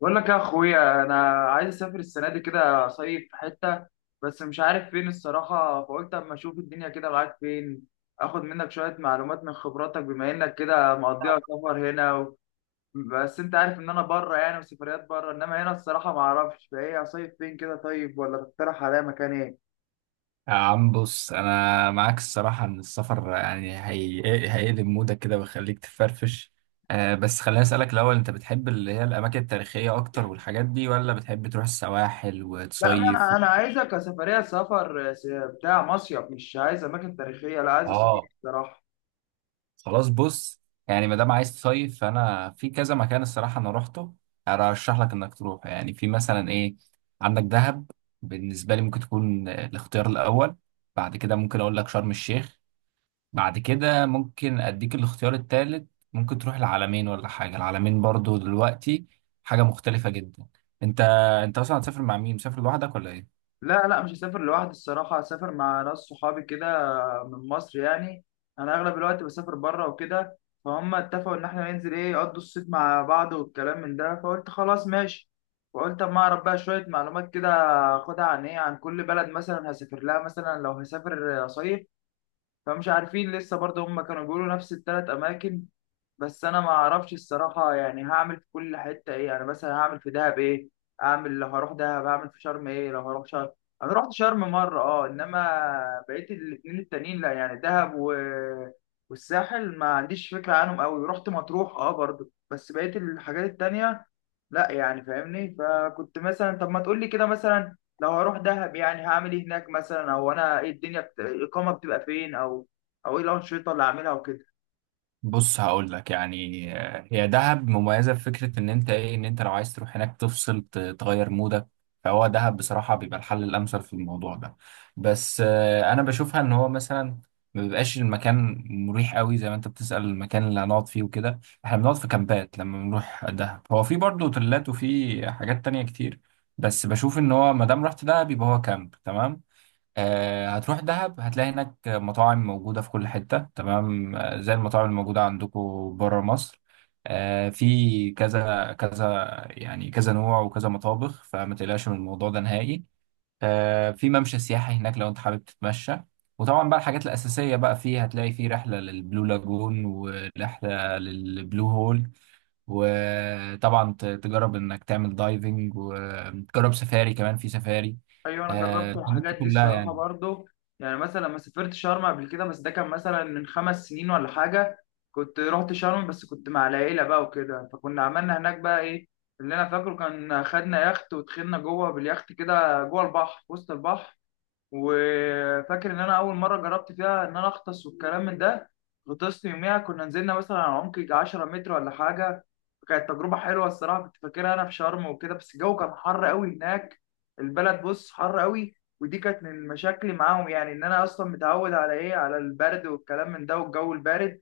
بقول لك يا اخويا انا عايز اسافر السنه دي كده صيف في حته، بس مش عارف فين الصراحه. فقلت اما اشوف الدنيا كده معاك، فين اخد منك شويه معلومات من خبراتك، بما انك كده مقضيها سفر هنا بس انت عارف ان انا بره، يعني وسفريات بره، انما هنا الصراحه ما اعرفش فايه اصيف فين كده. طيب ولا تقترح عليا مكان ايه؟ يا عم بص، انا معاك الصراحه ان السفر يعني هيقلب مودك كده ويخليك تفرفش. آه بس خليني اسالك الاول، انت بتحب اللي هي الاماكن التاريخيه اكتر والحاجات دي ولا بتحب تروح السواحل لا، ما وتصيف انا و... انا عايزك كسفريه سفر بتاع مصيف، مش عايز اماكن تاريخيه، لا عايز اسافر اه الصراحه. خلاص بص، يعني ما دام عايز تصيف فانا في كذا مكان الصراحه انا روحته، ارشح لك انك تروح يعني في مثلا ايه. عندك دهب، بالنسبه لي ممكن تكون الاختيار الاول. بعد كده ممكن اقول لك شرم الشيخ. بعد كده ممكن اديك الاختيار التالت، ممكن تروح العالمين ولا حاجه، العالمين برضو دلوقتي حاجه مختلفه جدا. انت انت اصلا هتسافر مع مين؟ مسافر لوحدك ولا ايه؟ لا، مش هسافر لوحدي الصراحة، هسافر مع ناس صحابي كده، من مصر يعني. أنا أغلب الوقت بسافر بره وكده، فهم اتفقوا إن إحنا ننزل إيه، يقضوا الصيف مع بعض والكلام من ده، فقلت خلاص ماشي. وقلت أما أعرف بقى شوية معلومات كده، أخدها عن إيه، عن كل بلد مثلا هسافر لها، مثلا لو هسافر صيف. فمش عارفين لسه برضه، هم كانوا بيقولوا نفس التلات أماكن. بس انا ما اعرفش الصراحه يعني هعمل في كل حته ايه. يعني مثلا هعمل في دهب ايه، اعمل لو هروح دهب، هعمل في شرم ايه لو هروح شرم. انا رحت شرم مره، اه، انما بقيت الاتنين التانيين لا، يعني دهب والساحل ما عنديش فكره عنهم قوي. رحت مطروح اه برضو، بس بقيت الحاجات التانيه لا يعني، فاهمني؟ فكنت مثلا طب ما تقول لي كده، مثلا لو هروح دهب يعني هعمل ايه هناك مثلا، او انا ايه الدنيا الاقامه بتبقى فين، او او ايه الانشطه اللي هعملها وكده. بص هقول لك يعني، هي دهب مميزه في فكره ان انت ايه، ان انت لو عايز تروح هناك تفصل تغير مودك، فهو دهب بصراحه بيبقى الحل الامثل في الموضوع ده. بس انا بشوفها ان هو مثلا ما بيبقاش المكان مريح قوي زي ما انت بتسأل، المكان اللي هنقعد فيه وكده، احنا بنقعد في كامبات لما بنروح دهب، هو في برضه اوتيلات وفي حاجات تانية كتير، بس بشوف ان هو ما دام رحت دهب يبقى هو كامب تمام. هتروح دهب هتلاقي هناك مطاعم موجودة في كل حتة تمام، زي المطاعم الموجودة عندكم بره مصر. في كذا كذا يعني، كذا نوع وكذا مطابخ، فما تقلقش من الموضوع ده نهائي. في ممشى سياحي هناك لو انت حابب تتمشى. وطبعا بقى الحاجات الأساسية بقى فيه، هتلاقي فيه رحلة للبلو لاجون ورحلة للبلو هول. وطبعا تجرب انك تعمل دايفنج، وتجرب سفاري كمان في سفاري، ايوه انا جربت الحاجات دي الحاجات دي كلها الصراحه يعني. برضو. يعني مثلا لما سافرت شرم قبل كده، بس ده كان مثلا من خمس سنين ولا حاجه. كنت رحت شرم بس كنت مع العيله بقى وكده، فكنا عملنا هناك بقى ايه، اللي انا فاكره كان خدنا يخت ودخلنا جوه باليخت كده، جوه البحر، في وسط البحر. وفاكر ان انا اول مره جربت فيها ان انا اغطس والكلام من ده. غطست يوميها، كنا نزلنا مثلا على عمق يجي 10 متر ولا حاجه. كانت تجربه حلوه الصراحه، كنت فاكرها انا في شرم وكده. بس الجو كان حر قوي هناك، البلد بص حر قوي، ودي كانت من مشاكلي معاهم، يعني ان انا اصلا متعود على ايه، على البرد والكلام من ده، والجو البارد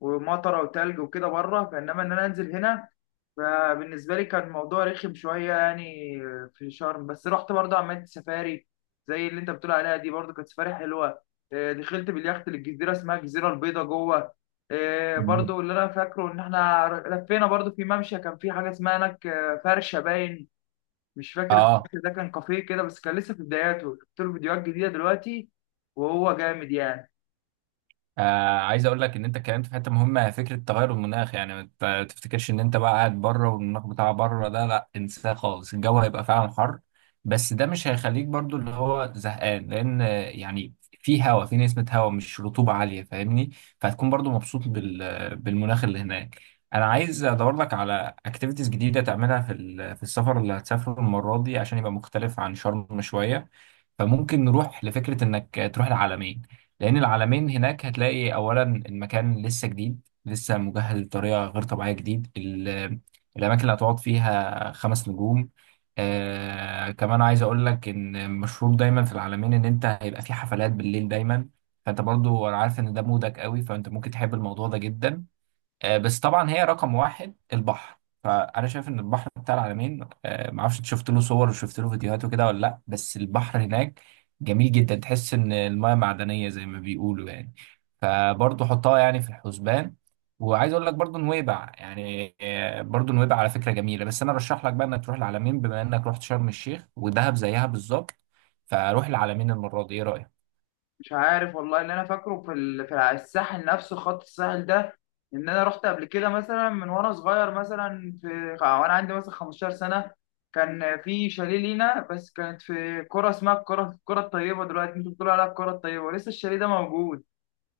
ومطره وتلج وكده بره، فانما ان انا انزل هنا فبالنسبة لي كان الموضوع رخم شوية يعني. في شرم بس رحت برضه عملت سفاري، زي اللي انت بتقول عليها دي، برضه كانت سفاري حلوة. دخلت باليخت للجزيرة، اسمها الجزيرة البيضاء، جوه. مم. برضه اللي انا فاكره ان احنا لفينا برضه في ممشى، كان في حاجة اسمها هناك فرشة باين. مش فاكر اه. الفرش ده، كان كافيه كده، بس كان لسه في بداياته. شفت له فيديوهات جديدة دلوقتي وهو جامد يعني. عايز اقول لك ان انت اتكلمت في حته مهمه، فكره تغير المناخ، يعني ما تفتكرش ان انت بقى قاعد بره والمناخ بتاع بره ده، لا انساه خالص، الجو هيبقى فعلا حر، بس ده مش هيخليك برضو اللي هو زهقان، لان يعني في هوا، في نسمه هوا مش رطوبه عاليه، فاهمني؟ فهتكون برضو مبسوط بالمناخ اللي هناك. انا عايز ادور لك على اكتيفيتيز جديده تعملها في السفر اللي هتسافره المره دي عشان يبقى مختلف عن شرم شويه، فممكن نروح لفكره انك تروح العلمين، لأن العلمين هناك هتلاقي أولا المكان لسه جديد، لسه مجهز بطريقة غير طبيعية، الأماكن اللي هتقعد فيها 5 نجوم. آه كمان عايز أقول لك إن مشهور دايما في العلمين إن أنت هيبقى في حفلات بالليل دايما، فأنت برضو أنا عارف إن ده مودك قوي، فأنت ممكن تحب الموضوع ده جدا. بس طبعا هي رقم واحد البحر، فانا شايف ان البحر بتاع العلمين، معرفش انت شفت له صور وشفت له فيديوهات وكده ولا لا، بس البحر هناك جميل جدا، تحس ان المياه معدنيه زي ما بيقولوا يعني، فبرضه حطها يعني في الحسبان. وعايز اقول لك برضه نويبع يعني، برضه نويبع على فكره جميله، بس انا رشح لك بقى انك تروح العلمين بما انك رحت شرم الشيخ ودهب زيها بالظبط، فروح العلمين المره دي، ايه رايك؟ مش عارف والله، ان انا فاكره في في الساحل نفسه، خط الساحل ده، ان انا رحت قبل كده مثلا من وانا صغير، مثلا في وانا عندي مثلا 15 سنه. كان في شاليه لينا، بس كانت في كرة اسمها الكرة الطيبة، دلوقتي انتوا بتقولوا عليها الكرة الطيبة، ولسه الشاليه ده موجود.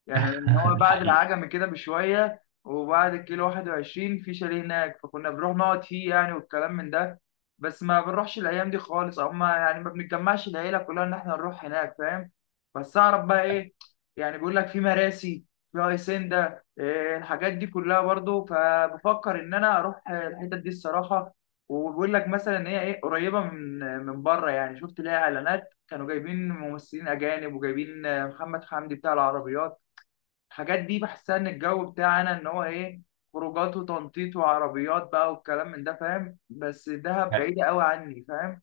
يعني ان هو بعد الحقيقة. العجمي كده بشويه، وبعد الكيلو 21، في شاليه هناك، فكنا بنروح نقعد فيه يعني والكلام من ده. بس ما بنروحش الايام دي خالص، او ما يعني ما بنتجمعش العيله كلها ان احنا نروح هناك، فاهم؟ بس اعرف بقى ايه، يعني بيقول لك في مراسي، في هيسندا، إيه الحاجات دي كلها برضو، فبفكر ان انا اروح الحتت دي الصراحه. وبيقول لك مثلا ان هي ايه، قريبه من بره يعني، شفت ليها اعلانات كانوا جايبين ممثلين اجانب، وجايبين محمد حمدي بتاع العربيات. الحاجات دي بحسها ان الجو بتاعنا ان هو ايه، خروجات وتنطيط وعربيات بقى والكلام من ده، فاهم؟ بس دهب بعيدة قوي عني، فاهم.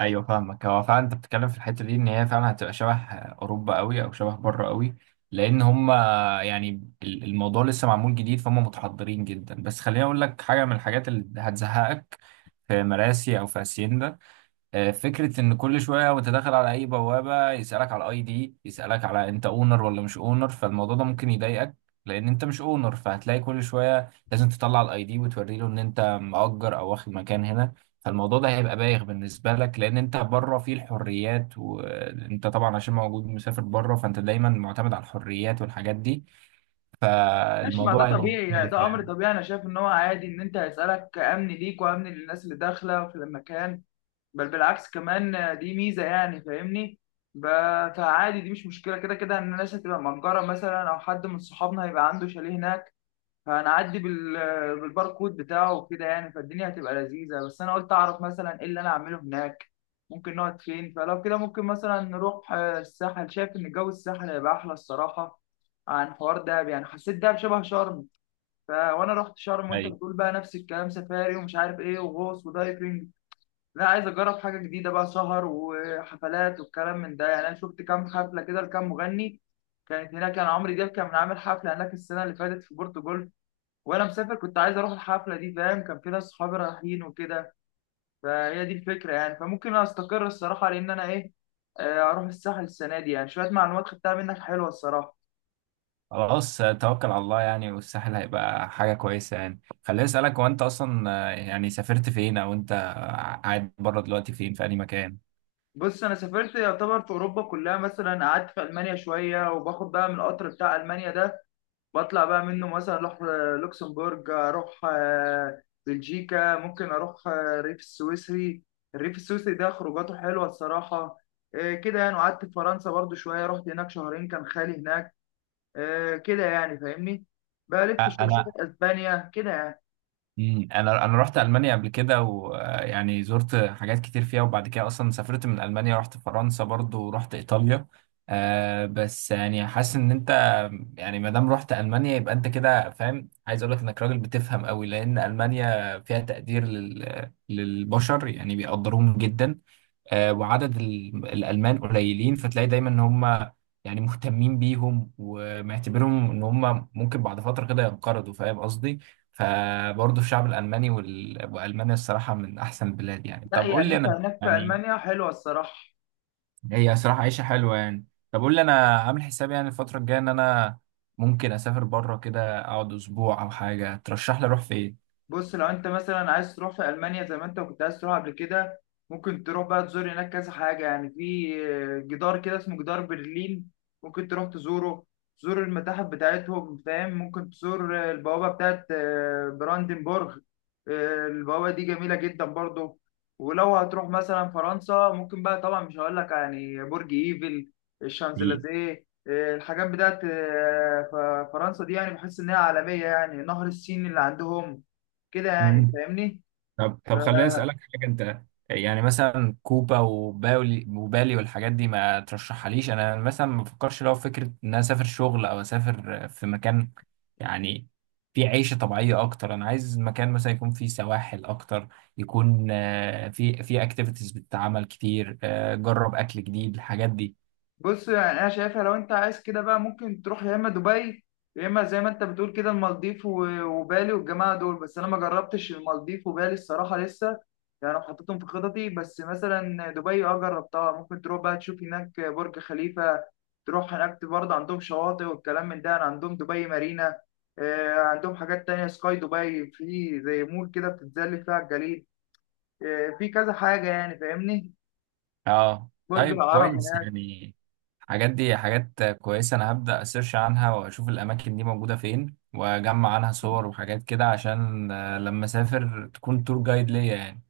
ايوه فاهمك، هو فعلا انت بتتكلم في الحته دي ان هي فعلا هتبقى شبه اوروبا قوي، او شبه بره قوي، لان هم يعني الموضوع لسه معمول جديد، فهم متحضرين جدا، بس خليني اقول لك حاجه من الحاجات اللي هتزهقك في مراسي او في هاسيندا. فكرة إن كل شوية وأنت داخل على أي بوابة يسألك على الأي دي، يسألك على أنت أونر ولا مش أونر، فالموضوع ده ممكن يضايقك، لأن أنت مش أونر، فهتلاقي كل شوية لازم تطلع الأي دي وتوري له إن أنت مأجر أو واخد مكان هنا، فالموضوع ده هيبقى بايخ بالنسبة لك، لأن أنت بره فيه الحريات، وأنت طبعا عشان موجود مسافر بره، فأنت دايما معتمد على الحريات والحاجات دي، ماشي، ما ده فالموضوع هيبقى طبيعي يعني، مختلف ده امر يعني. طبيعي، انا شايف ان هو عادي ان انت هيسألك، امن ليك وامن للناس اللي داخلة في المكان. بل بالعكس كمان دي ميزة يعني، فاهمني. ب- فعادي دي مش مشكلة، كده كده ان الناس هتبقى مأجرة مثلا، او حد من صحابنا هيبقى عنده شاليه هناك، هنعدي بالباركود بتاعه وكده يعني. فالدنيا هتبقى لذيذة، بس أنا قلت أعرف مثلا إيه اللي أنا أعمله هناك، ممكن نقعد فين. فلو كده ممكن مثلا نروح الساحل. شايف إن جو الساحل هيبقى أحلى الصراحة عن حوار دهب، يعني حسيت دهب شبه شرم. وأنا رحت شرم، وأنت أيوة. بتقول بقى نفس الكلام، سفاري ومش عارف إيه وغوص ودايفنج. لا، عايز أجرب حاجة جديدة بقى، سهر وحفلات والكلام من ده يعني. أنا شفت كام حفلة كده لكام مغني كانت هناك، كان عمرو دياب كان عامل حفلة هناك السنة اللي فاتت في بورتو، وانا مسافر كنت عايز اروح الحفله دي، فاهم؟ كان في ناس صحابي رايحين وكده، فهي دي الفكره يعني. فممكن انا استقر الصراحه، لان انا ايه، اروح الساحل السنه دي يعني. شويه معلومات خدتها منك حلوه الصراحه. خلاص، توكل على الله يعني، والساحل هيبقى حاجة كويسة يعني. خليني أسألك، هو أنت أصلا يعني سافرت فين؟ أو أنت قاعد بره دلوقتي فين، في أي مكان؟ بص انا سافرت يعتبر في اوروبا كلها، مثلا قعدت في المانيا شويه، وباخد بقى من القطر بتاع المانيا ده، بطلع بقى منه، مثلا اروح لوكسمبورج، اروح بلجيكا، ممكن اروح الريف السويسري. الريف السويسري ده خروجاته حلوه الصراحه. كده يعني. وقعدت في فرنسا برضو شويه، رحت هناك شهرين، كان خالي هناك. آه كده يعني، فاهمني، بلف شوية، أنا... اسبانيا كده يعني. أنا رحت ألمانيا قبل كده، ويعني زرت حاجات كتير فيها، وبعد كده أصلا سافرت من ألمانيا رحت فرنسا برضو ورحت إيطاليا. آه بس يعني حاسس إن أنت يعني ما دام رحت ألمانيا يبقى أنت كده فاهم. عايز أقول لك إنك راجل بتفهم قوي، لأن ألمانيا فيها تقدير للبشر، يعني بيقدروهم جدا. وعدد الألمان قليلين، فتلاقي دايما إن هم يعني مهتمين بيهم ومعتبرهم إن هم ممكن بعد فترة كده ينقرضوا، فاهم قصدي؟ فبرضه الشعب الألماني وألمانيا الصراحة من أحسن البلاد يعني، لا طب قول يعني لي انت أنا هناك في يعني، المانيا حلوه الصراحه. هي صراحة عيشة حلوة يعني. طب قول لي أنا عامل حسابي يعني الفترة الجاية إن أنا ممكن أسافر بره كده، أقعد أسبوع أو حاجة، ترشح لي أروح فين؟ بص لو انت مثلا عايز تروح في المانيا زي ما انت كنت عايز تروح قبل كده، ممكن تروح بقى تزور هناك كذا حاجه. يعني في جدار كده اسمه جدار برلين، ممكن تروح تزوره، تزور المتاحف بتاعتهم، فاهم؟ ممكن تزور البوابه بتاعت براندنبورغ. البوابه دي جميله جدا برضو. ولو هتروح مثلا فرنسا، ممكن بقى طبعا، مش هقول لك يعني برج ايفل، الشانزليزيه، الحاجات بتاعت فرنسا دي يعني، بحس انها عالميه يعني، نهر السين اللي عندهم كده يعني، حقيقي. فاهمني. طب طب خليني اسالك حاجه، انت يعني مثلا كوبا وباولي وبالي والحاجات دي ما ترشحهاليش؟ انا مثلا ما بفكرش، لو فكره ان انا اسافر شغل او اسافر في مكان يعني فيه عيشه طبيعيه اكتر، انا عايز مكان مثلا يكون فيه سواحل اكتر، يكون فيه اكتيفيتيز بتتعمل كتير، جرب اكل جديد الحاجات دي. بص يعني انا شايفها لو انت عايز كده بقى، ممكن تروح يا اما دبي، يا اما زي ما انت بتقول كده المالديف وبالي والجماعه دول. بس انا ما جربتش المالديف وبالي الصراحه لسه، يعني أنا حطيتهم في خططي. بس مثلا دبي اه جربتها، ممكن تروح بقى تشوف هناك برج خليفه، تروح هناك برضه عندهم شواطئ والكلام من ده يعني، عندهم دبي مارينا. عندهم حاجات تانية، سكاي دبي، في زي مول كده بتتزلج فيها على الجليد. في كذا حاجة يعني، فاهمني، اه برج طيب العرب كويس هناك. يعني. الحاجات دي حاجات كويسة، أنا هبدأ أسيرش عنها وأشوف الأماكن دي موجودة فين، وأجمع عنها صور وحاجات كده عشان لما أسافر تكون تور جايد ليا يعني.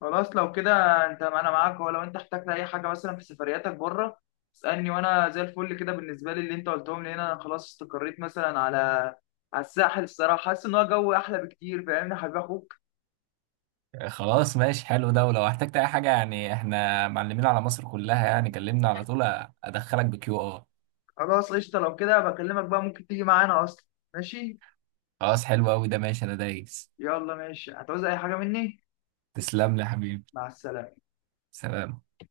خلاص لو كده، انت انا معاك، ولو انت احتجت اي حاجه مثلا في سفرياتك بره، اسالني وانا زي الفل كده. بالنسبه لي اللي انت قلتهم لي هنا، انا خلاص استقريت مثلا على الساحل الصراحه، حاسس ان هو جو احلى بكتير، فاهمني يا حبيب اخوك. خلاص ماشي حلو ده، ولو احتجت أي حاجة يعني إحنا معلمين على مصر كلها يعني، كلمنا على طول، أدخلك بكيو آر. خلاص قشطه لو كده، بكلمك بقى، ممكن تيجي معانا اصلا. ماشي، خلاص حلو أوي ده، ماشي أنا دايس. يلا ماشي، هتعوز اي حاجه مني؟ تسلم لي يا حبيبي. مع السلامه. سلام.